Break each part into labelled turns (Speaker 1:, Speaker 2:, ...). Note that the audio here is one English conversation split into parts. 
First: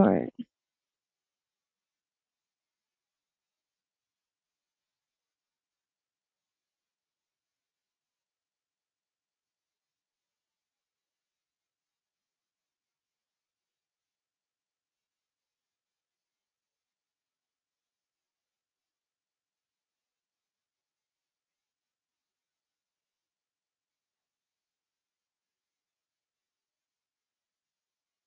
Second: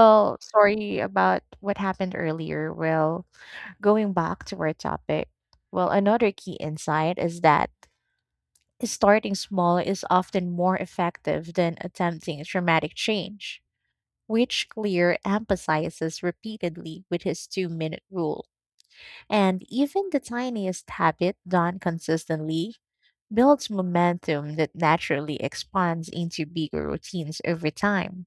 Speaker 1: Sure.
Speaker 2: Well, sorry about what happened earlier. Well, going back to our topic, well, another key insight is that starting small is often more effective than attempting dramatic change, which Clear emphasizes repeatedly with his two-minute rule. And even the tiniest habit done consistently builds momentum that naturally expands into bigger routines over time.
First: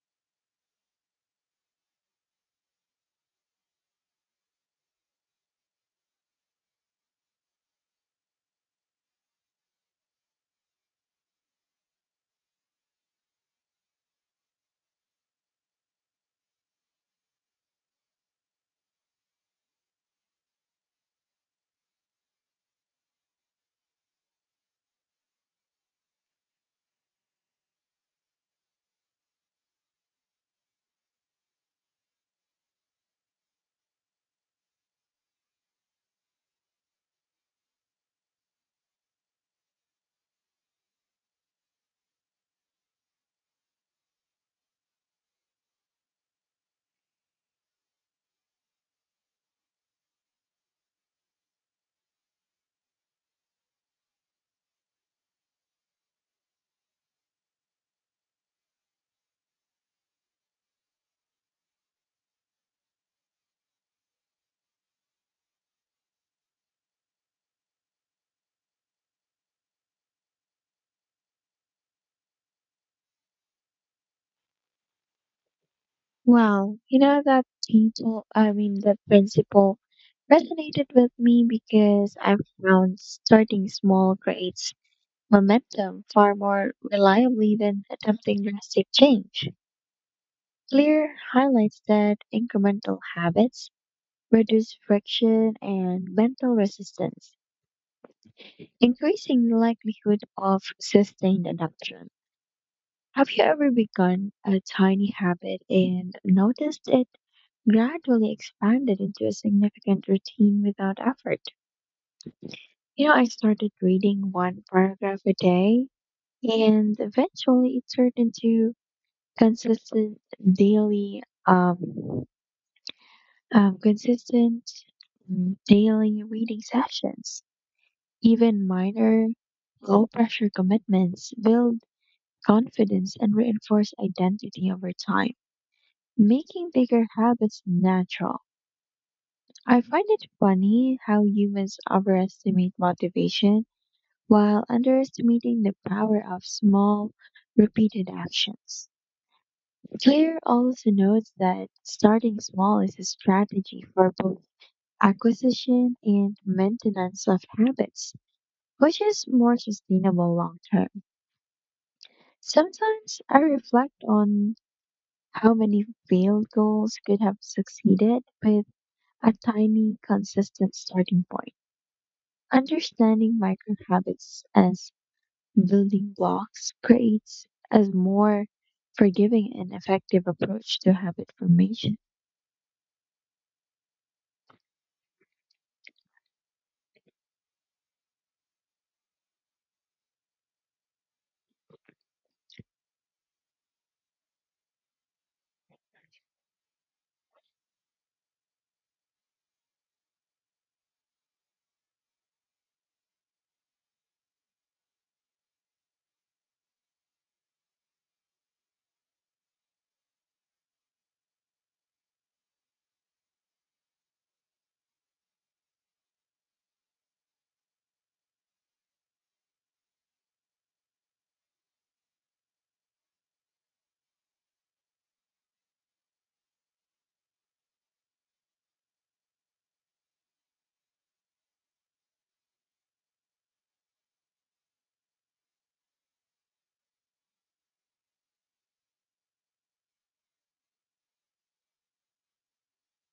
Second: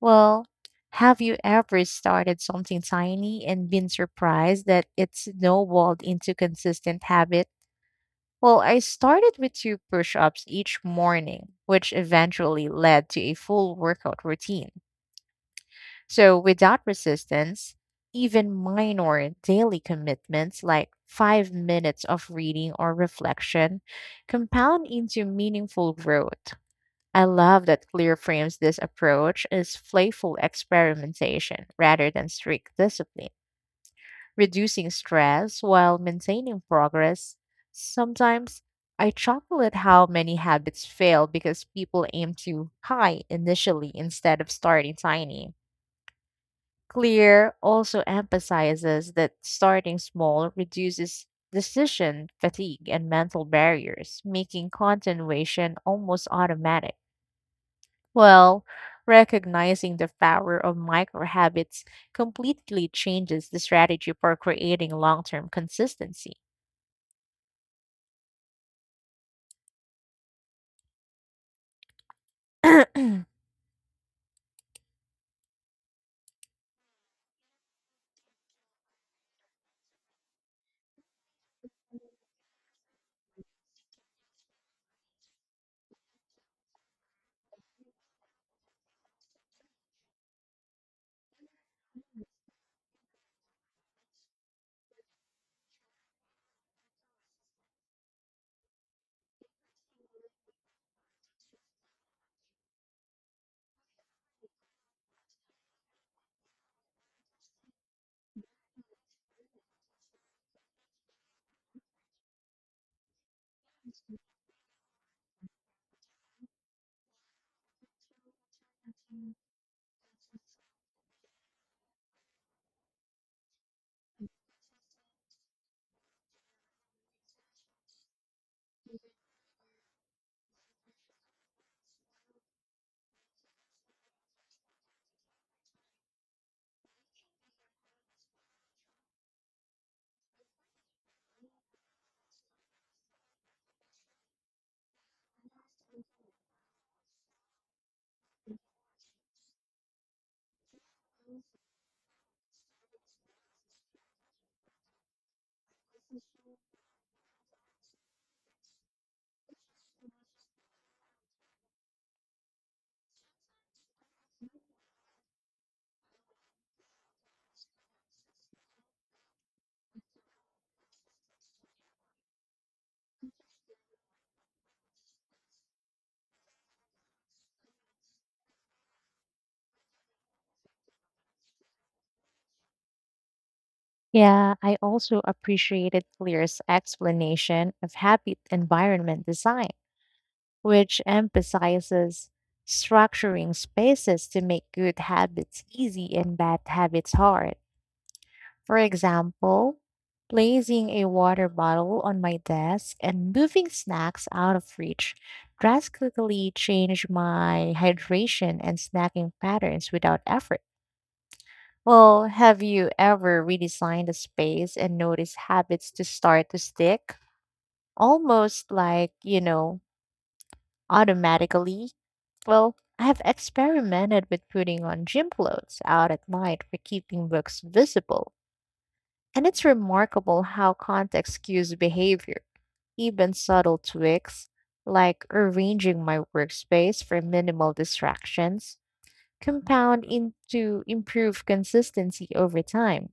Speaker 2: Well, have you ever started something tiny and been surprised that it snowballed into consistent habit? Well, I started with two push ups each morning, which eventually led to a full workout routine. So, without resistance, even minor daily commitments like 5 minutes of reading or reflection compound into meaningful growth. I love that Clear frames this approach as playful experimentation rather than strict discipline, reducing stress while maintaining progress. Sometimes I chuckle at how many habits fail because people aim too high initially instead of starting tiny. Clear also emphasizes that starting small reduces decision fatigue and mental barriers, making continuation almost automatic. Well, recognizing the power of micro habits completely changes the strategy for creating long term consistency.
Speaker 1: Wow. I mean, that principle resonated with me because I've found starting small creates momentum far more reliably than attempting drastic change. Clear highlights that incremental habits reduce friction and mental resistance, increasing the likelihood of sustained adoption. Have you ever begun a tiny habit and noticed it gradually expanded into a significant routine without effort? I started reading one paragraph a day, and eventually it turned into consistent daily, um, consistent daily reading sessions. Even minor low pressure commitments build confidence and reinforce identity over time, making bigger habits natural. I find it funny how humans overestimate motivation while underestimating the power of small, repeated actions. Claire also notes that starting small is a strategy for both acquisition and maintenance of habits, which is more sustainable long term. Sometimes I reflect on how many failed goals could have succeeded with a tiny, consistent starting point. Understanding micro habits as building blocks creates a more forgiving and effective approach to habit formation.
Speaker 2: Yeah, I also appreciated Clear's explanation of habit environment design, which emphasizes structuring spaces to make good habits easy and bad habits hard. For example, placing a water bottle on my desk and moving snacks out of reach drastically changed my hydration and snacking patterns without effort. Well, have you ever redesigned a space and noticed habits to start to stick? Almost like, automatically. Well, I have experimented with putting on gym clothes out at night for keeping books visible, and it's remarkable how context cues behavior. Even subtle tweaks, like arranging my workspace for minimal distractions, compound into improved consistency over time.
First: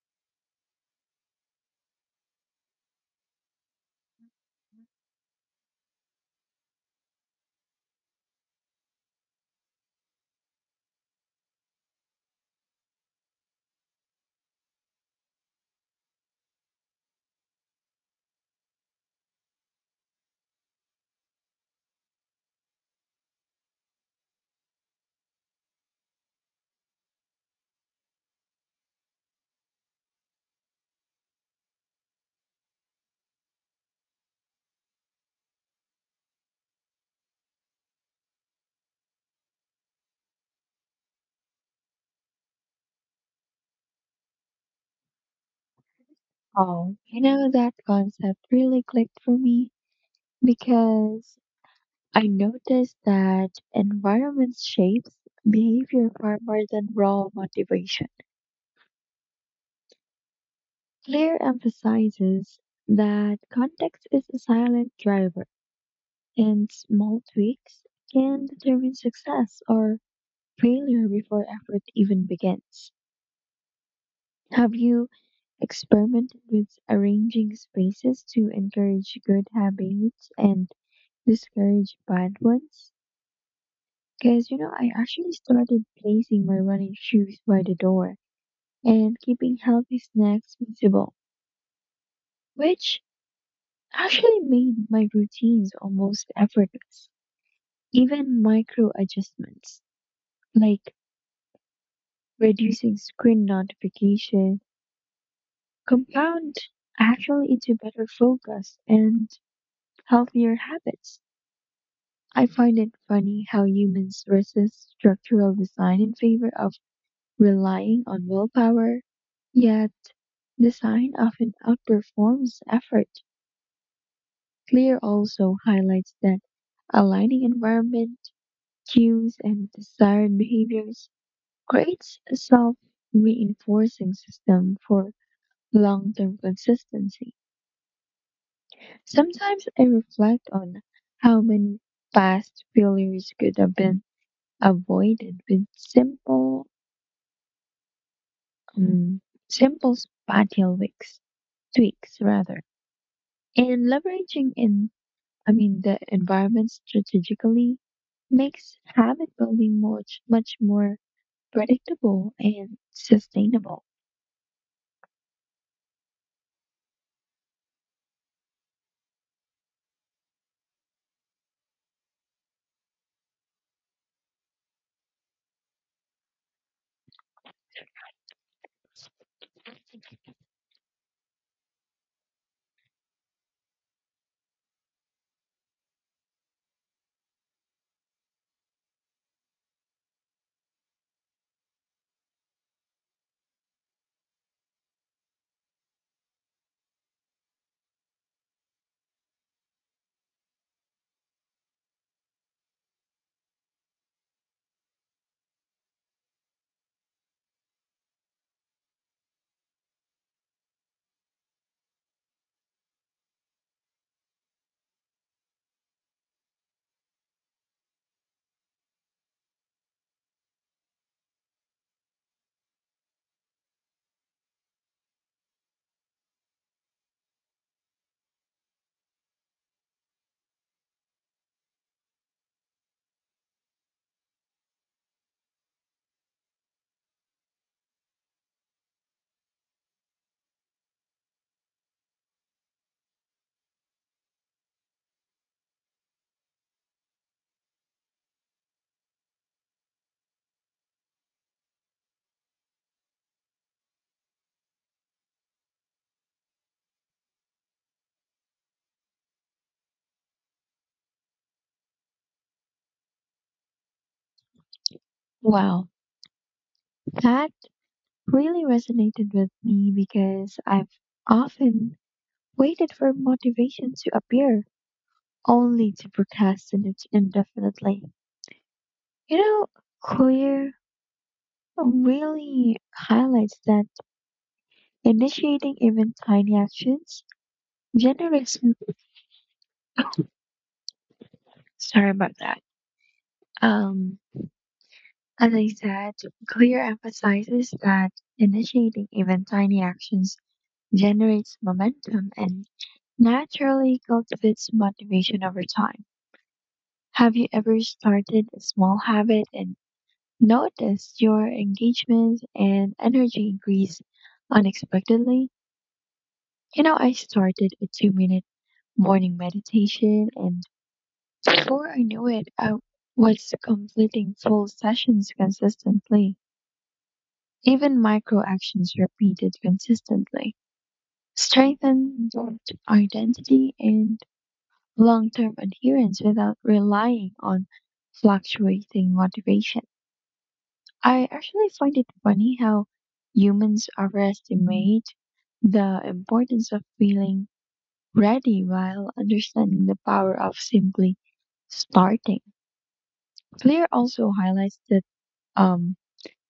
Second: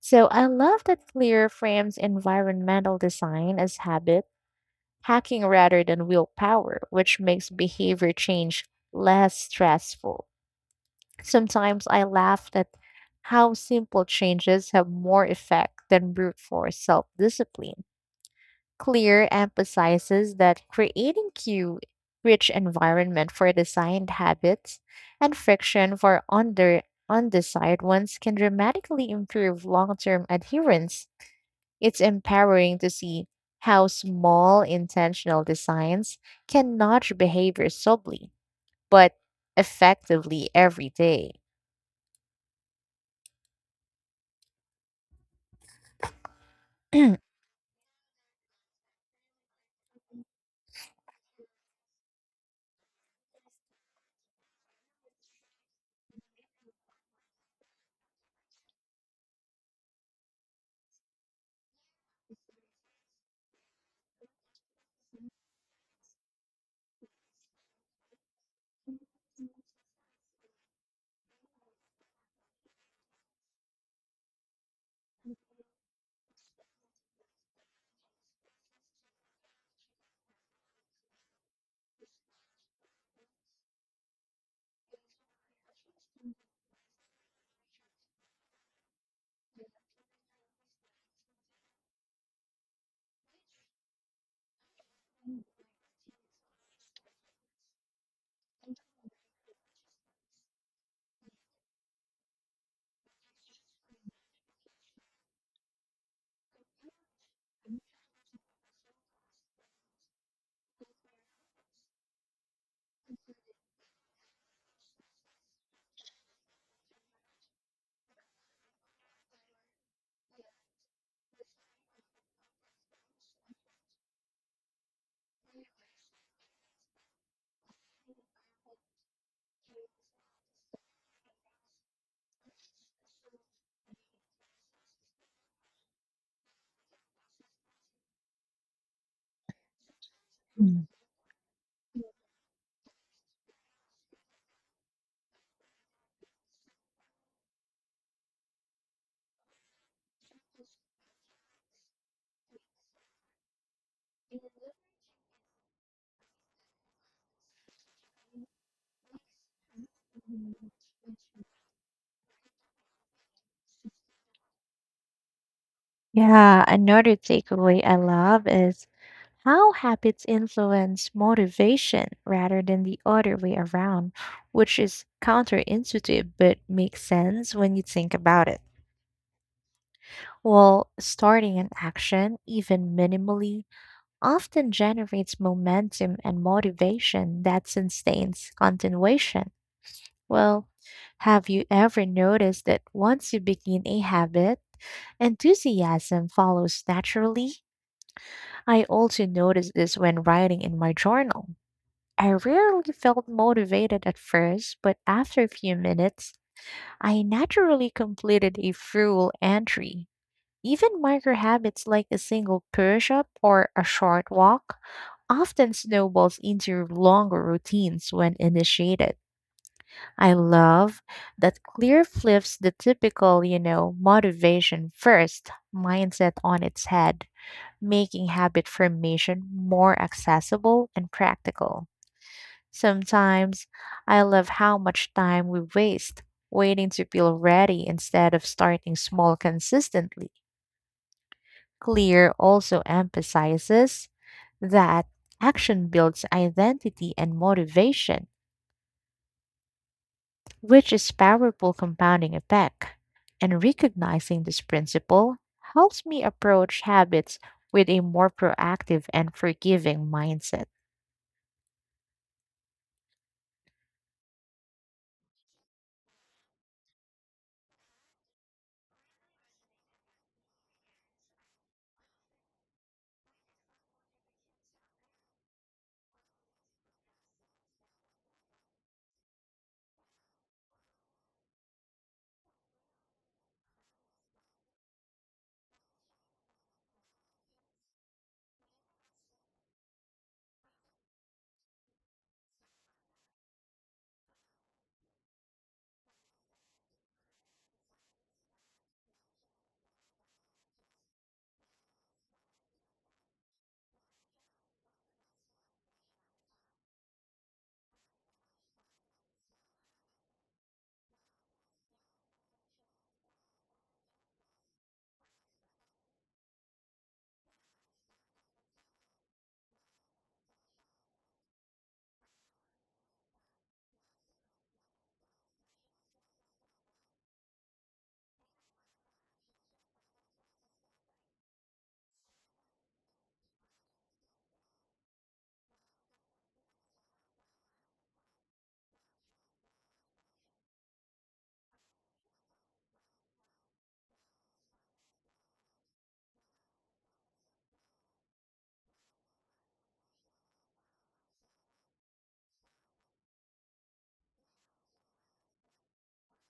Speaker 2: So I love that Clear frames environmental design as habit hacking rather than willpower, which makes behavior change less stressful. Sometimes I laugh at how simple changes have more effect than brute force self discipline. Clear emphasizes that creating cue rich environment for designed habits and friction for under undesired ones can dramatically improve long-term adherence. It's empowering to see how small intentional designs can nudge behavior subtly but effectively every day.
Speaker 1: Oh, that concept really clicked for me because I noticed that environment shapes behavior far more than raw motivation. Clear emphasizes that context is a silent driver, and small tweaks can determine success or failure before effort even begins. Have you experimented with arranging spaces to encourage good habits and discourage bad ones? Because, I actually started placing my running shoes by the door and keeping healthy snacks visible, which actually made my routines almost effortless. Even micro adjustments like reducing screen notifications compound actually into better focus and healthier habits. I find it funny how humans resist structural design in favor of relying on willpower, yet design often outperforms effort. Clear also highlights that aligning environment, cues, and desired behaviors creates a self-reinforcing system for long-term consistency. Sometimes I reflect on how many past failures could have been avoided with um, simple spatial tweaks rather. And I mean, the environment strategically makes habit building much, much more predictable and sustainable.
Speaker 2: Yeah, another takeaway I love is how habits influence motivation rather than the other way around, which is counterintuitive but makes sense when you think about it. Well, starting an action, even minimally, often generates momentum and motivation that sustains continuation. Well, have you ever noticed that once you begin a habit, enthusiasm follows naturally? I also noticed this when writing in my journal. I rarely felt motivated at first, but after a few minutes, I naturally completed a full entry. Even micro habits like a single push up or a short walk often snowballs into longer routines when initiated. I love that clear flips the typical, motivation first mindset on its head, making habit formation more accessible and practical. Sometimes I love how much time we waste waiting to feel ready instead of starting small consistently. Clear also emphasizes that action builds identity and motivation, which is powerful compounding effect. And recognizing this principle helps me approach habits with a more proactive and forgiving mindset.
Speaker 1: Wow, that really resonated with me because I've often waited for motivation to appear only to procrastinate indefinitely. You know, Clear really highlights that initiating even tiny actions generates. Sorry about that. Um, as I said, Clear emphasizes that initiating even tiny actions generates momentum and naturally cultivates motivation over time. Have you ever started a small habit and notice your engagement and energy increase unexpectedly? I started a 2-minute morning meditation, and before I knew it, I was completing full sessions consistently. Even micro actions repeated consistently strengthen both identity and long term adherence without relying on fluctuating motivation. I actually find it funny how humans overestimate the importance of feeling ready while understanding the power of simply starting. Clear also highlights that um,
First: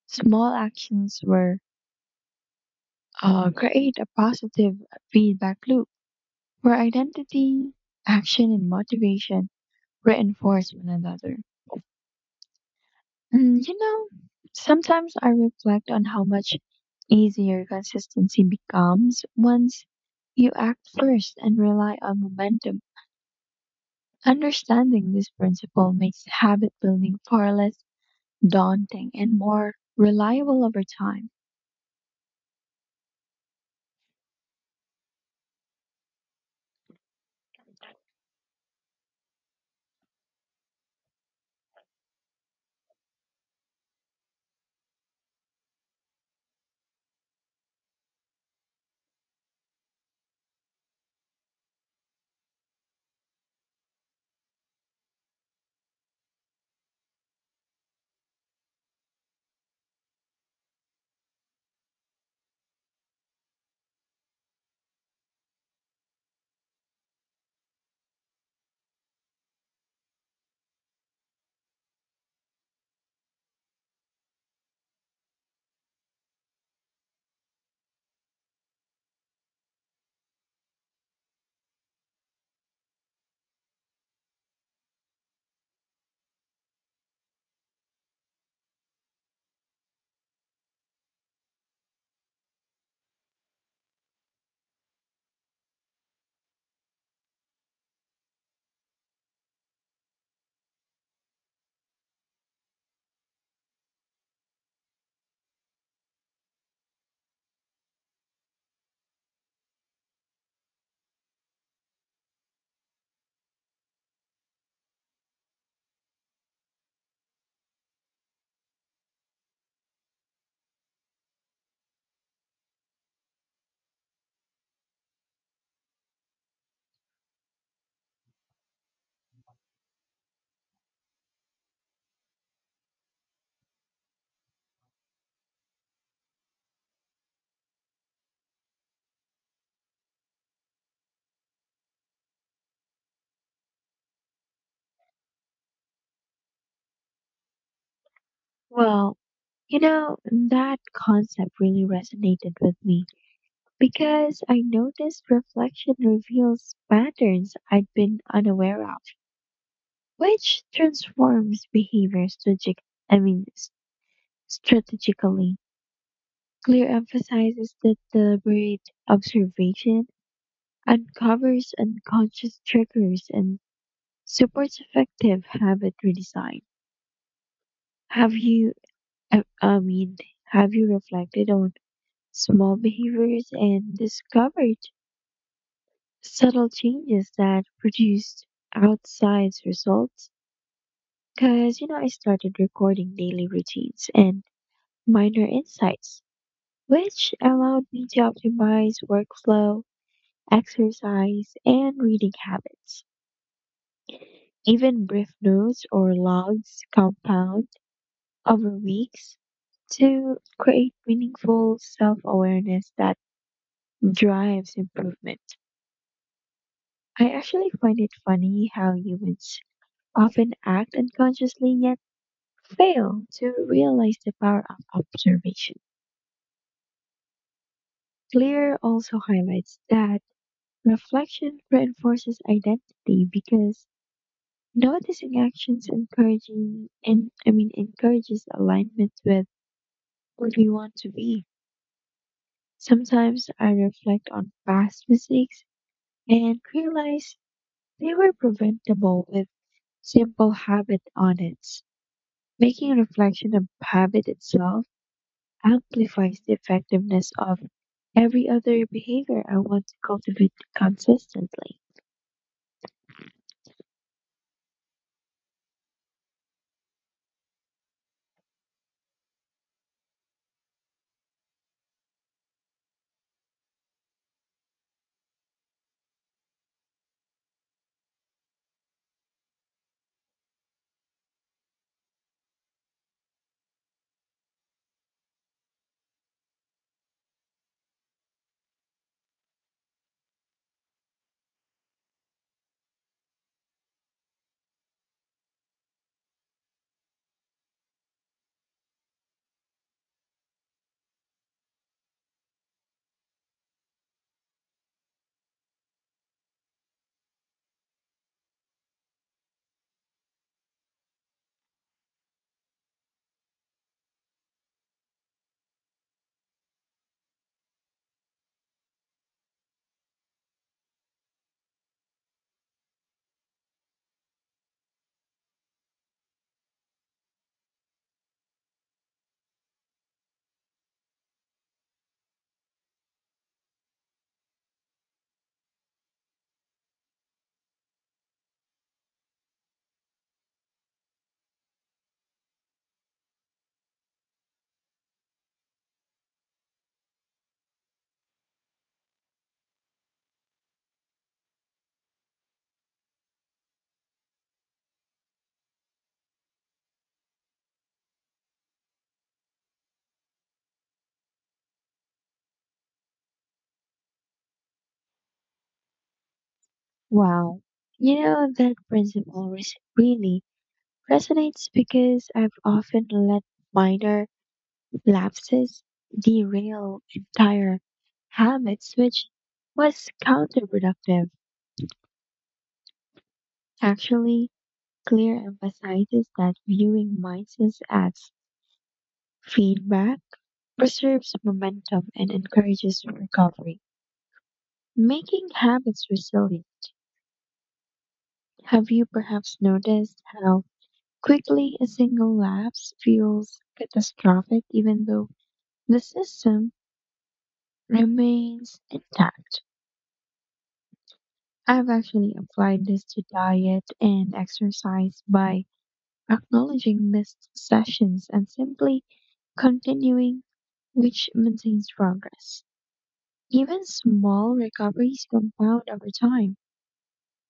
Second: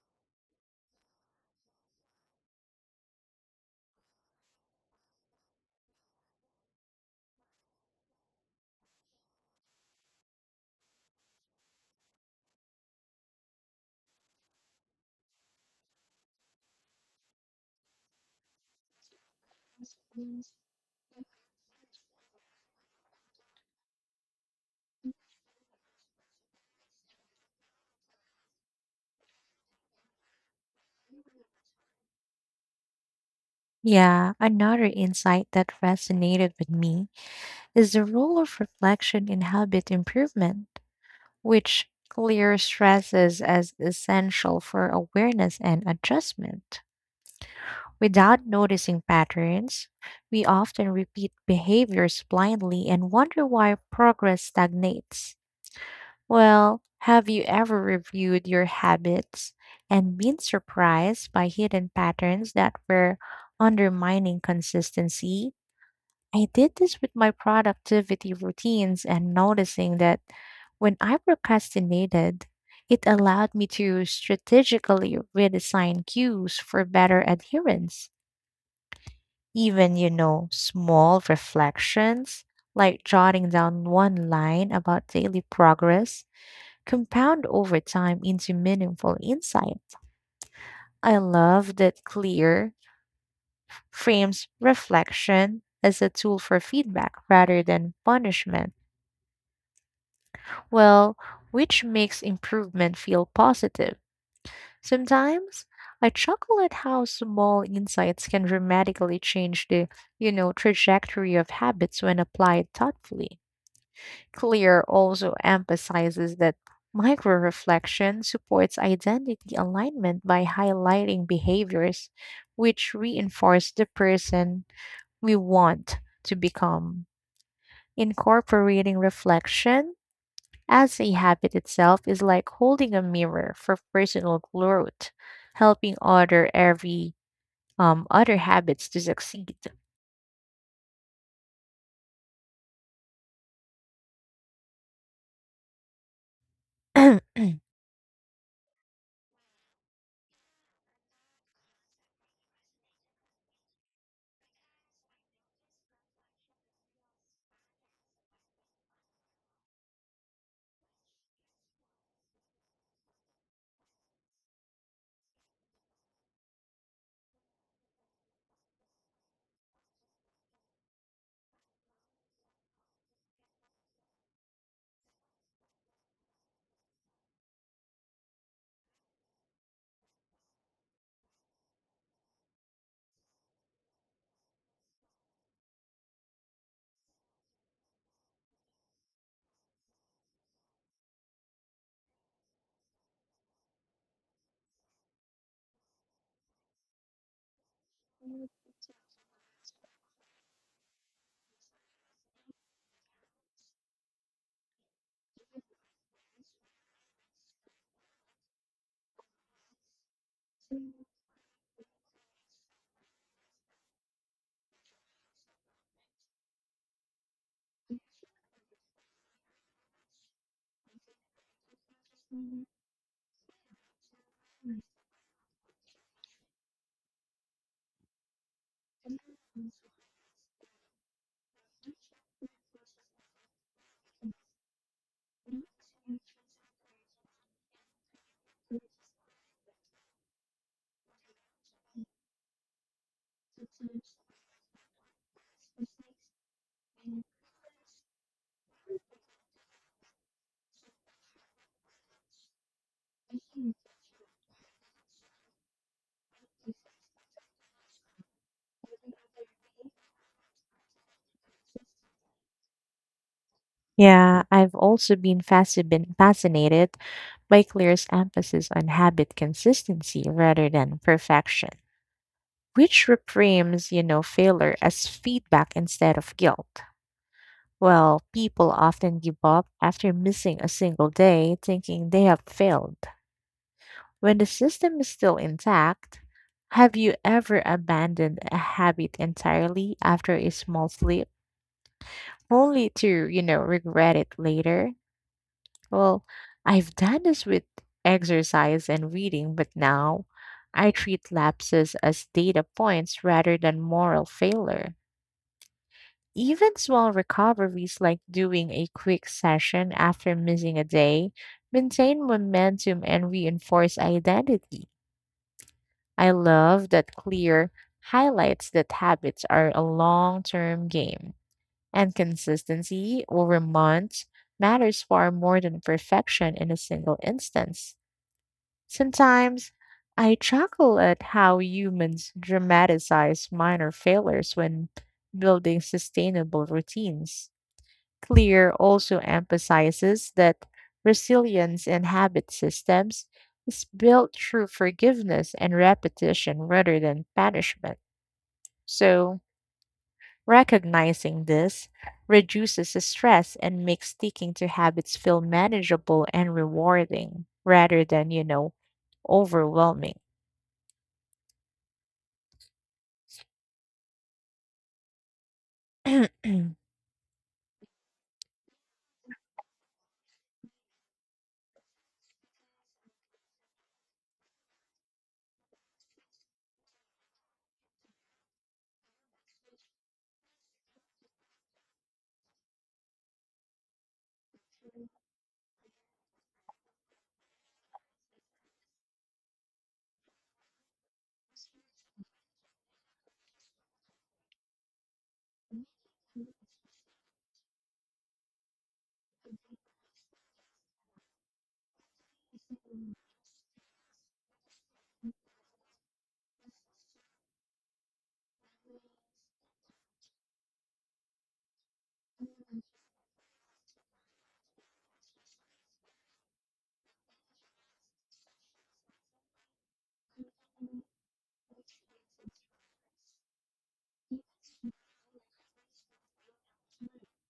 Speaker 1: small actions were create a positive feedback loop where identity, action, and motivation reinforce one another. Mm, you know, sometimes I reflect on how much easier consistency becomes once you act first and rely on momentum. Understanding this principle makes habit building far less daunting and more reliable over time.
Speaker 2: Yeah, another insight that resonated with me is the role of reflection in habit improvement, which clear stresses as essential for awareness and adjustment. Without noticing patterns, we often repeat behaviors blindly and wonder why progress stagnates. Well, have you ever reviewed your habits and been surprised by hidden patterns that were undermining consistency? I did this with my productivity routines and noticing that when I procrastinated, it allowed me to strategically redesign cues for better adherence. Even small reflections like jotting down one line about daily progress compound over time into meaningful insight. I love that clear frames reflection as a tool for feedback rather than punishment. Well, which makes improvement feel positive. Sometimes I chuckle at how small insights can dramatically change the, trajectory of habits when applied thoughtfully. Clear also emphasizes that micro-reflection supports identity alignment by highlighting behaviors which reinforce the person we want to become. Incorporating reflection as a habit itself is like holding a mirror for personal growth, helping other habits to succeed.
Speaker 1: Well, that concept really resonated with me. Because I noticed reflection reveals patterns I'd been unaware of, which transforms behavior strategic I mean, strategically. Clear emphasizes that deliberate observation uncovers unconscious triggers and supports effective habit redesign. Have you, I mean, have you reflected on small behaviors and discovered subtle changes that produced outsized results? Because I started recording daily routines and minor insights, which allowed me to optimize workflow, exercise, and reading habits. Even brief notes or logs compound over weeks to create meaningful self-awareness that drives improvement. I actually find it funny how humans often act unconsciously yet fail to realize the power of observation. Clear also highlights that reflection reinforces identity because noticing actions encouraging and I mean, encourages alignment with who we want to be. Sometimes I reflect on past mistakes and realize they were preventable with simple habit audits. Making reflection a habit itself amplifies the effectiveness of every other behavior I want to cultivate consistently.
Speaker 2: Yeah, I've also been fascinated by Claire's emphasis on habit consistency rather than perfection, which reframes, failure as feedback instead of guilt. Well, people often give up after missing a single day, thinking they have failed when the system is still intact. Have you ever abandoned a habit entirely after a small slip, only to, regret it later? Well, I've done this with exercise and reading, but now I treat lapses as data points rather than moral failure. Even small recoveries like doing a quick session after missing a day maintain momentum and reinforce identity. I love that Clear highlights that habits are a long term game, and consistency over months matters far more than perfection in a single instance. Sometimes I chuckle at how humans dramatize minor failures when building sustainable routines. Clear also emphasizes that resilience in habit systems is built through forgiveness and repetition rather than punishment. So, recognizing this reduces the stress and makes sticking to habits feel manageable and rewarding rather than, overwhelming.
Speaker 1: Wow. That principle really resonates because I've often let minor lapses derail entire habits, which was counterproductive. Actually, Clear emphasizes that viewing mindsets as feedback preserves momentum and encourages recovery, making habits resilient. Have you perhaps noticed how quickly a single lapse feels catastrophic even though the system remains intact? I've actually applied this to diet and exercise by acknowledging missed sessions and simply continuing, which maintains progress. Even small recoveries compound over time,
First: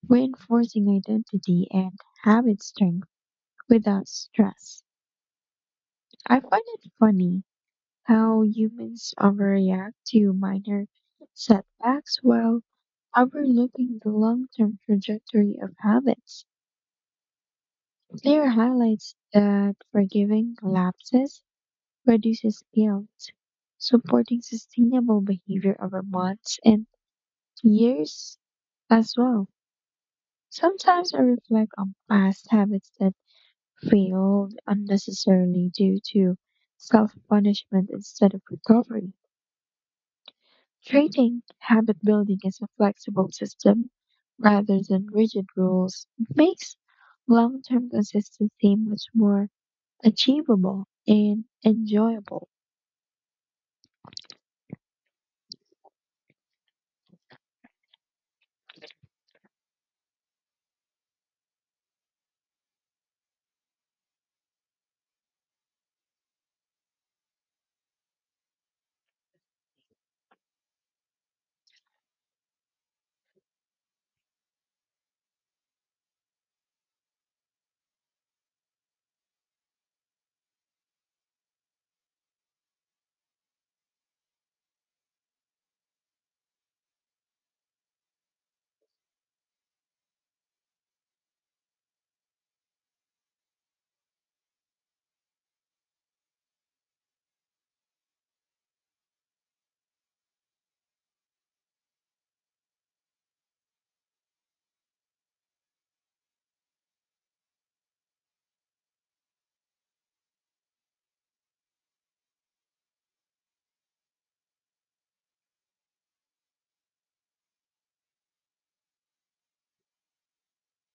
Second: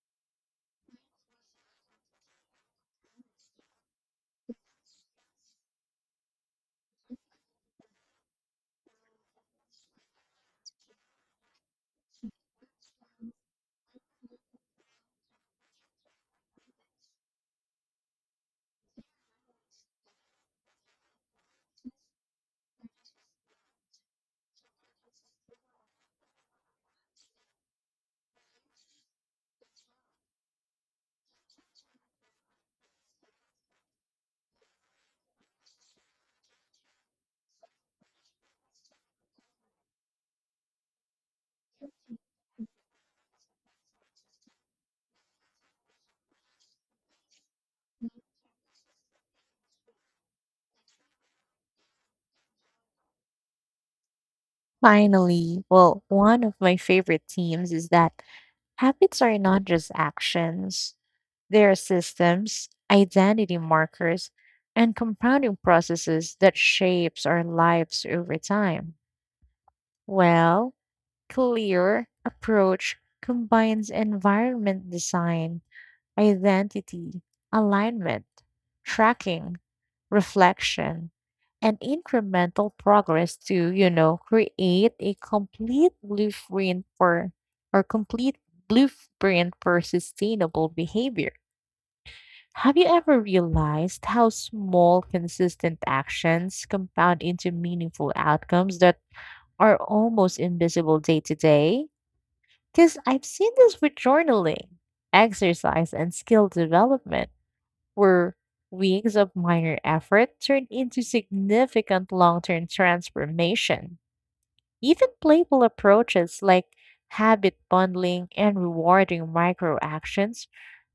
Speaker 1: reinforcing identity and habit strength, without stress. I find it funny how humans overreact to minor setbacks while overlooking the long term trajectory of habits. Clear highlights that forgiving lapses reduces guilt, supporting sustainable behavior over months and years as well. Sometimes I reflect on past habits that failed unnecessarily due to self punishment instead of recovery. Treating habit building as a flexible system rather than rigid rules makes long term consistency much more achievable and enjoyable.
Speaker 2: Finally, well, one of my favorite themes is that habits are not just actions. There are systems, identity markers, and compounding processes that shapes our lives over time. Well, clear approach combines environment design, identity, alignment, tracking, reflection, and incremental progress to, create a complete blueprint for sustainable behavior. Have you ever realized how small, consistent actions compound into meaningful outcomes that are almost invisible day to day? Because I've seen this with journaling, exercise, and skill development, where weeks of minor effort turn into significant long term transformation. Even playful approaches like habit bundling and rewarding micro actions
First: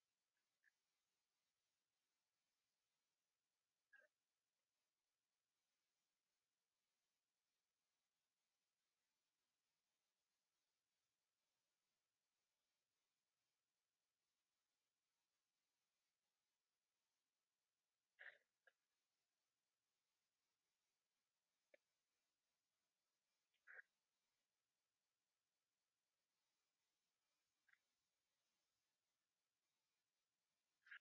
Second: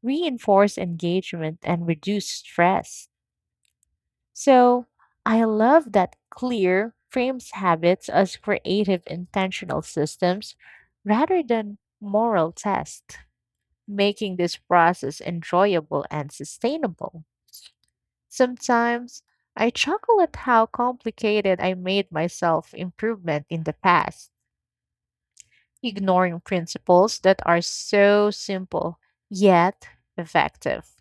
Speaker 2: reinforce engagement and reduce stress. So I love that clear frames habits as creative intentional systems rather than moral tests, making this process enjoyable and sustainable. Sometimes I chuckle at how complicated I made myself improvement in the past, ignoring principles that are so simple yet effective.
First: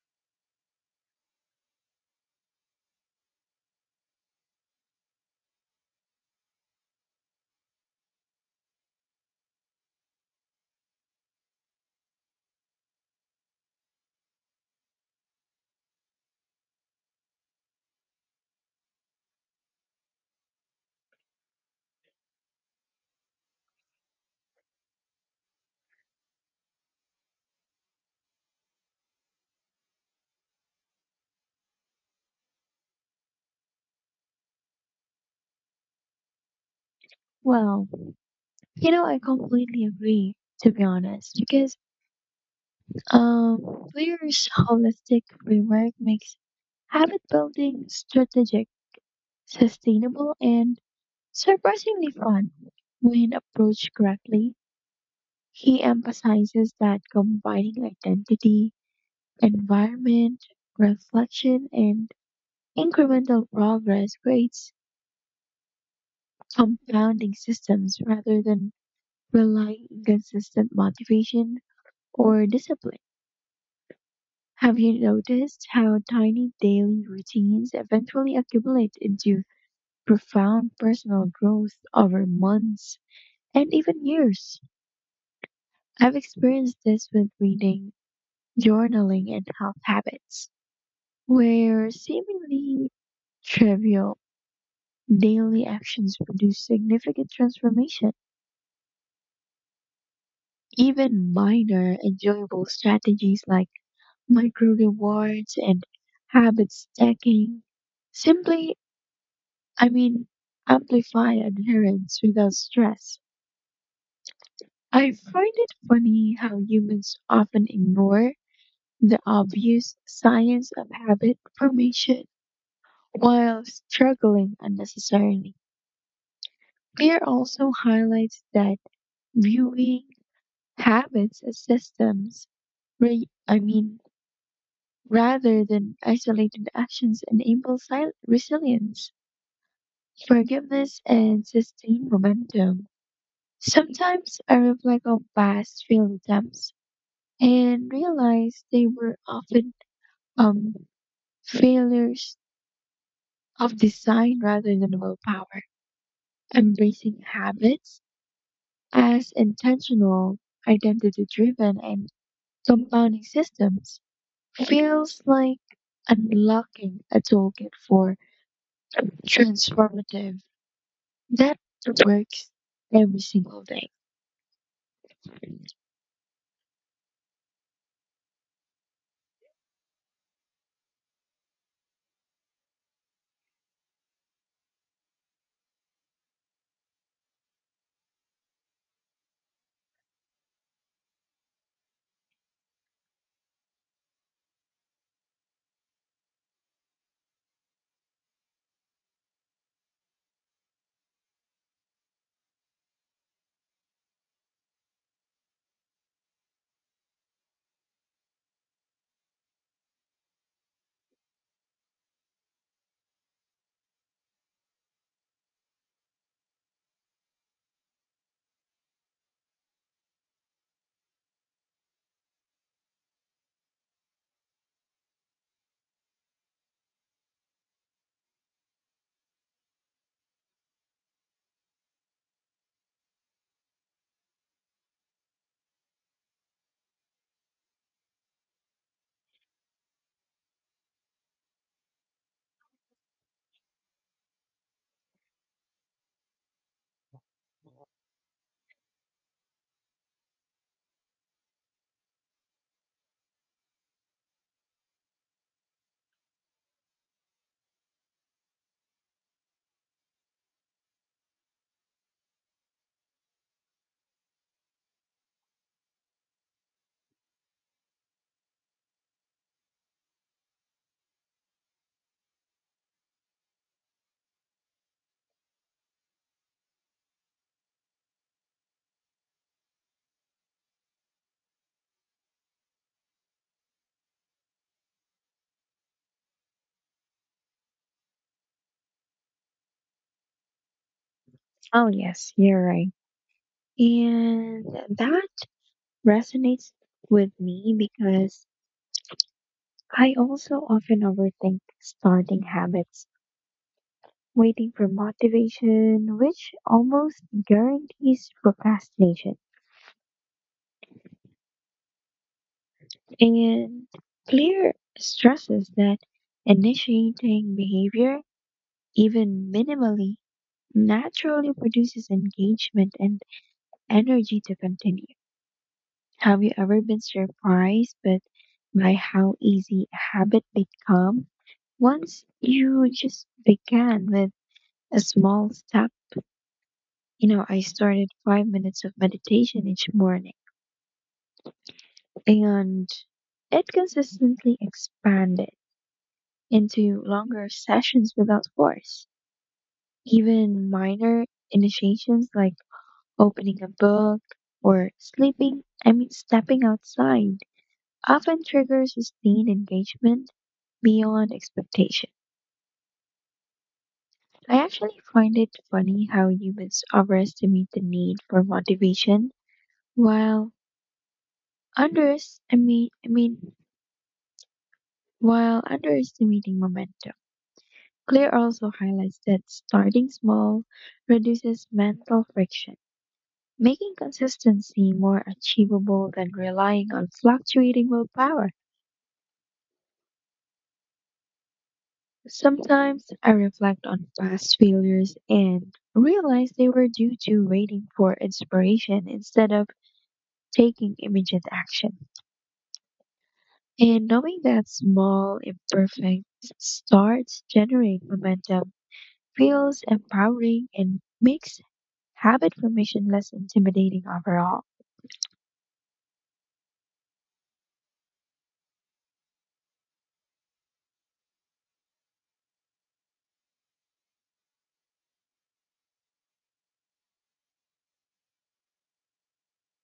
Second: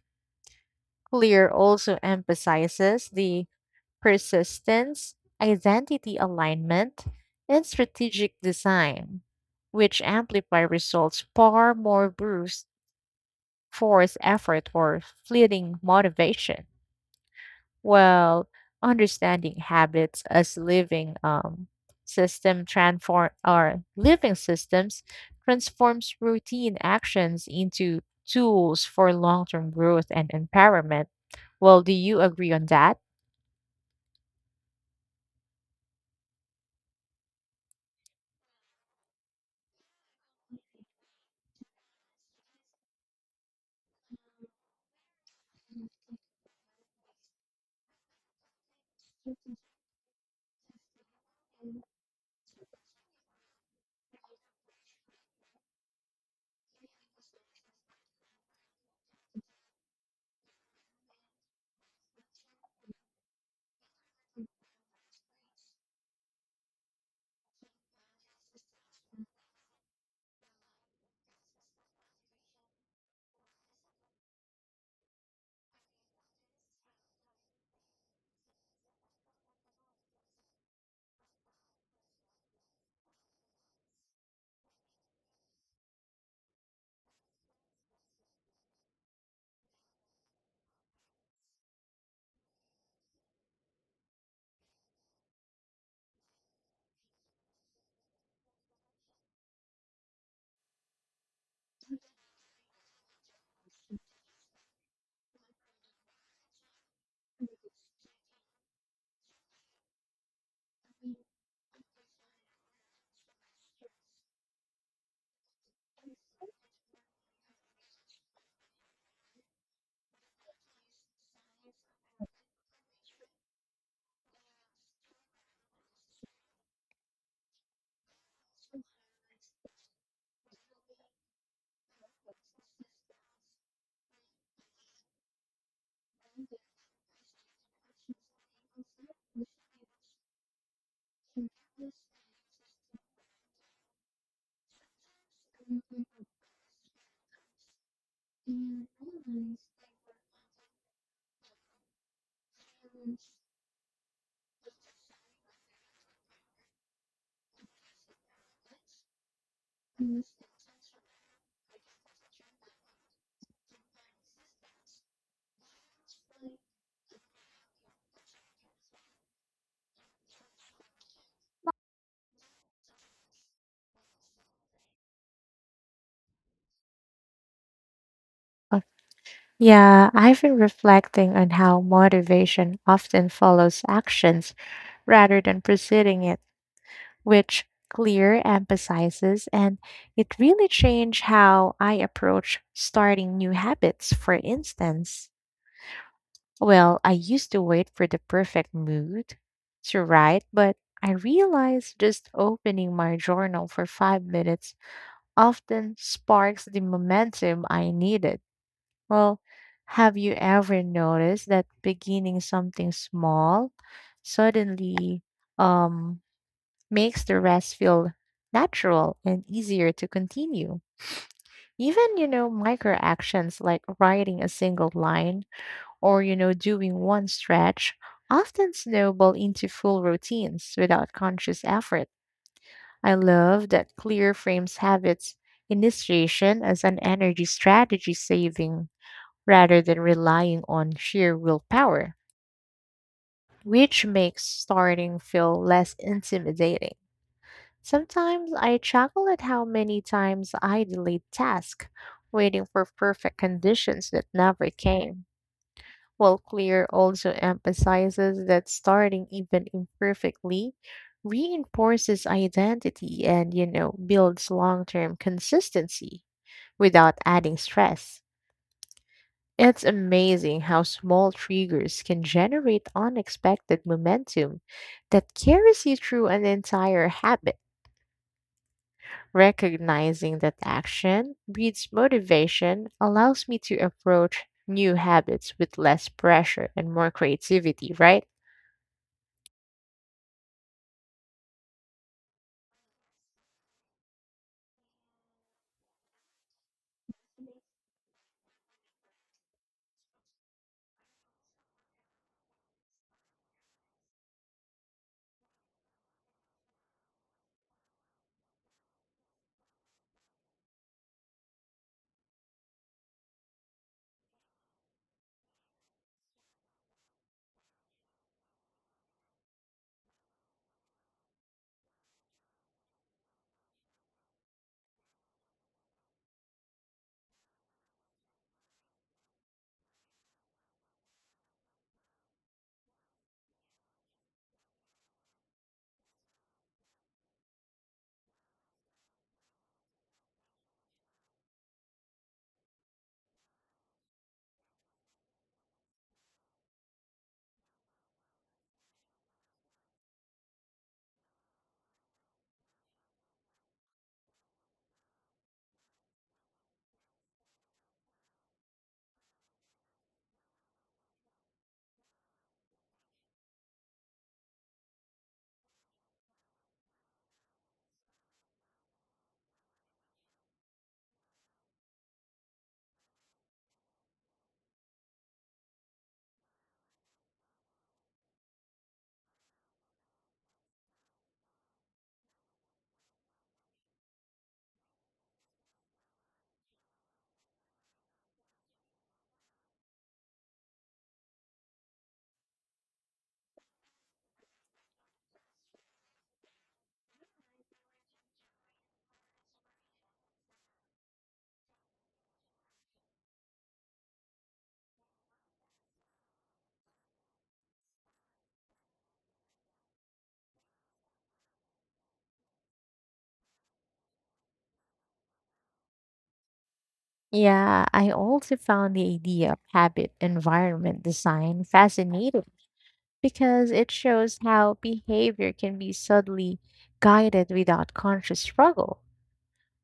Speaker 2: Clear also emphasizes the persistence, identity alignment, and strategic design, which amplify results far more bruised force effort or fleeting motivation, while understanding habits as living systems transforms routine actions into tools for long-term growth and empowerment. Well, do you agree on that?
Speaker 1: Well, I completely agree, to be honest, because um, Clear's holistic framework makes habit building strategic, sustainable, and surprisingly fun when approached correctly. He emphasizes that combining identity, environment, reflection, and incremental progress creates compounding systems rather than relying on consistent motivation or discipline. Have you noticed how tiny daily routines eventually accumulate into profound personal growth over months and even years? I've experienced this with reading, journaling, and health habits, where seemingly trivial daily actions produce significant transformation. Even minor, enjoyable strategies like micro rewards and habit stacking simply, I mean, amplify adherence without stress. I find it funny how humans often ignore the obvious science of habit formation while struggling unnecessarily. Beer also highlights that viewing habits as systems, I mean, rather than isolated actions, enables resilience, forgiveness, and sustained momentum. Sometimes I reflect on past failed attempts and realize they were often um, failures of design rather than willpower. Embracing habits as
Speaker 2: Mm.
Speaker 1: intentional, identity driven, and compounding systems feels like unlocking a toolkit for transformative that works every single day.
Speaker 2: Uh, Yeah, I've been reflecting on how motivation often follows actions rather than preceding it, which clear emphasizes, and it really changed how I approach starting new habits. For instance, well, I used to wait for the perfect mood to write, but I realized just opening my journal for 5 minutes often sparks the momentum I needed. Well, have you ever noticed that beginning something small suddenly um, makes the rest feel natural and easier to continue? Even micro actions like writing a single line or, doing one stretch often snowball into full routines without conscious effort. I love that Clear frames habits initiation as an energy strategy saving rather than relying on sheer willpower, which makes starting feel less intimidating. Sometimes I chuckle at how many times I delayed tasks, waiting for perfect conditions that never came. While Clear also emphasizes that starting even imperfectly reinforces identity and, builds long term consistency without adding stress. It's amazing how small triggers can generate unexpected momentum that carries you through an entire habit. Recognizing that action breeds motivation allows me to approach new habits with less pressure and more creativity, right?
Speaker 1: Oh, yes, you're right. And that resonates with me because I also often overthink starting habits, waiting for motivation, which almost guarantees procrastination. And Clear stresses that initiating behavior, even minimally, naturally produces engagement and energy to continue. Have you ever been surprised but by how easy a habit becomes once you just began with a small step? I started 5 minutes of meditation each morning and it consistently expanded into longer sessions without force. Even minor initiations like opening a book or I mean, stepping outside often triggers sustained engagement beyond expectation. I actually find it funny how humans overestimate the need for motivation while others, I mean, while underestimating momentum. Clear also highlights that starting small reduces mental friction, making consistency more achievable than relying on fluctuating willpower. Sometimes I reflect on past failures and realize they were due to waiting for inspiration instead of taking immediate action. And knowing that small, imperfect starts generate momentum feels empowering and makes habit formation less intimidating overall.
Speaker 2: Yeah, I also found the idea of habit environment design fascinating because it shows how behavior can be subtly guided without conscious struggle.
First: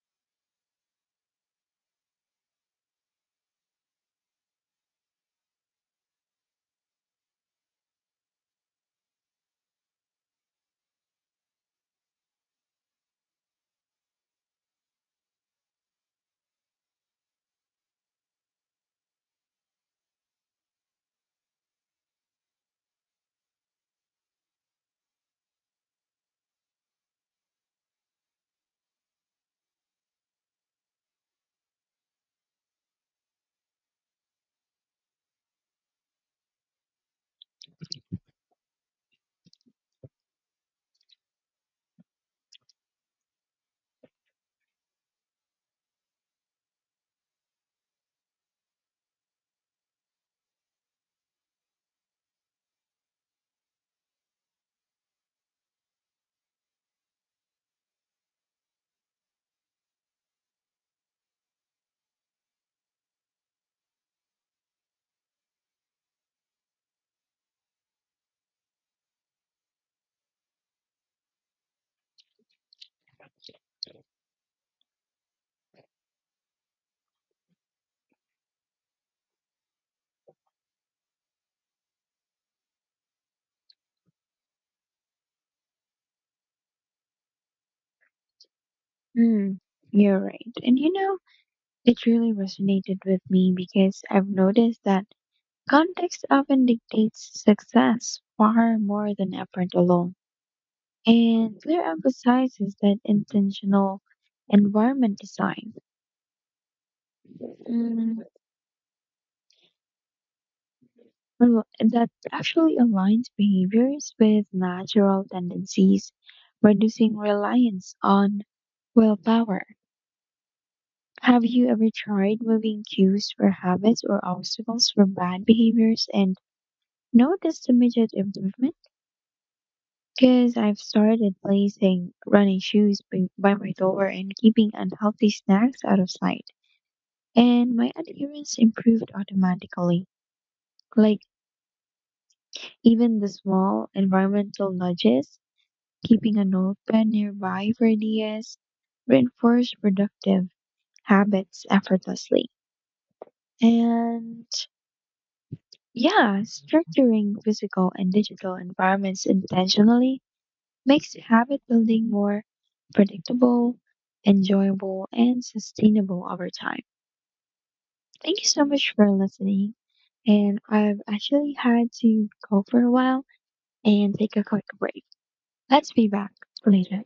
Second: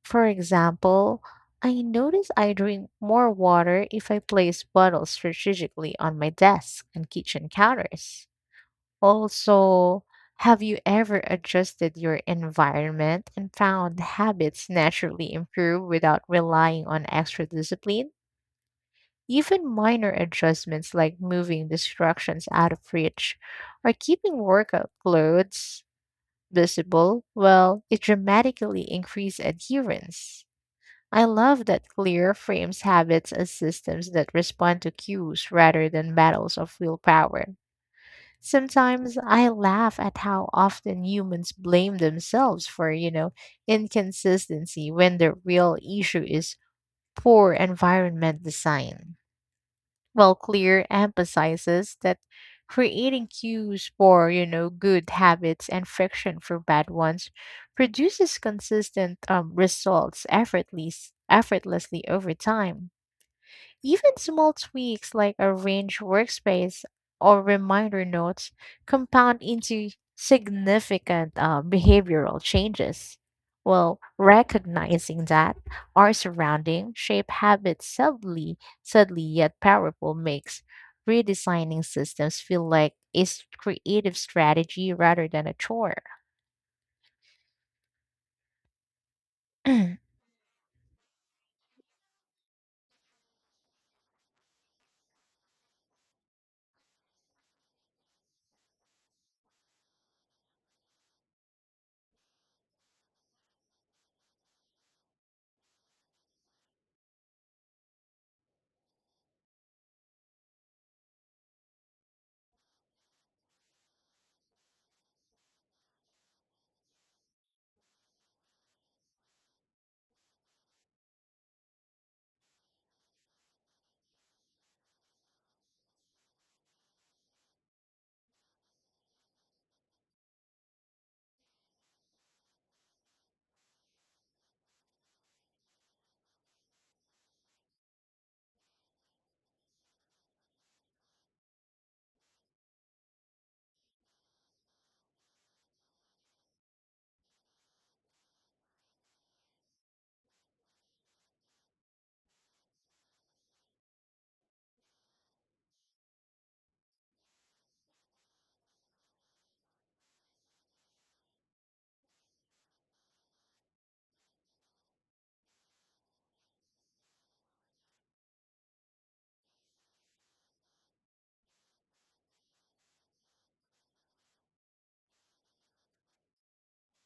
Speaker 2: For example, I notice I drink more water if I place bottles strategically on my desk and kitchen counters. Also, have you ever adjusted your environment and found habits naturally improve without relying on extra discipline? Even minor adjustments like moving distractions out of reach or keeping workout clothes visible, well, it dramatically increase adherence. I love that Clear frames habits as systems that respond to cues rather than battles of willpower. Sometimes I laugh at how often humans blame themselves for, inconsistency when the real issue is poor environment design. Well, Clear emphasizes that creating cues for, good habits and friction for bad ones produces consistent results effortlessly over time. Even small tweaks like arrange workspace or reminder notes compound into significant behavioral changes. Well, recognizing that our surrounding shape habits subtly yet powerful makes redesigning systems feel like a creative strategy rather than a chore.
Speaker 1: Hmm, you're right. And it really resonated with me because I've noticed that context often dictates success far more than effort alone, and Clear emphasizes that intentional environment design mm, that actually aligns behaviors with natural tendencies, reducing reliance on willpower. Have you ever tried moving cues for habits or obstacles from bad behaviors and noticed immediate improvement? Because I've started placing running shoes by my door and keeping unhealthy snacks out of sight. And my adherence improved automatically. Like, even the small environmental nudges, keeping a notepad nearby for ideas, reinforce productive habits effortlessly. And yeah, structuring physical and digital environments intentionally makes habit building more predictable, enjoyable, and sustainable over time. Thank you so much for listening. And I've actually had to go for a while and take a quick break. Let's be back later.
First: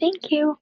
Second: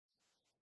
Speaker 1: Thank you.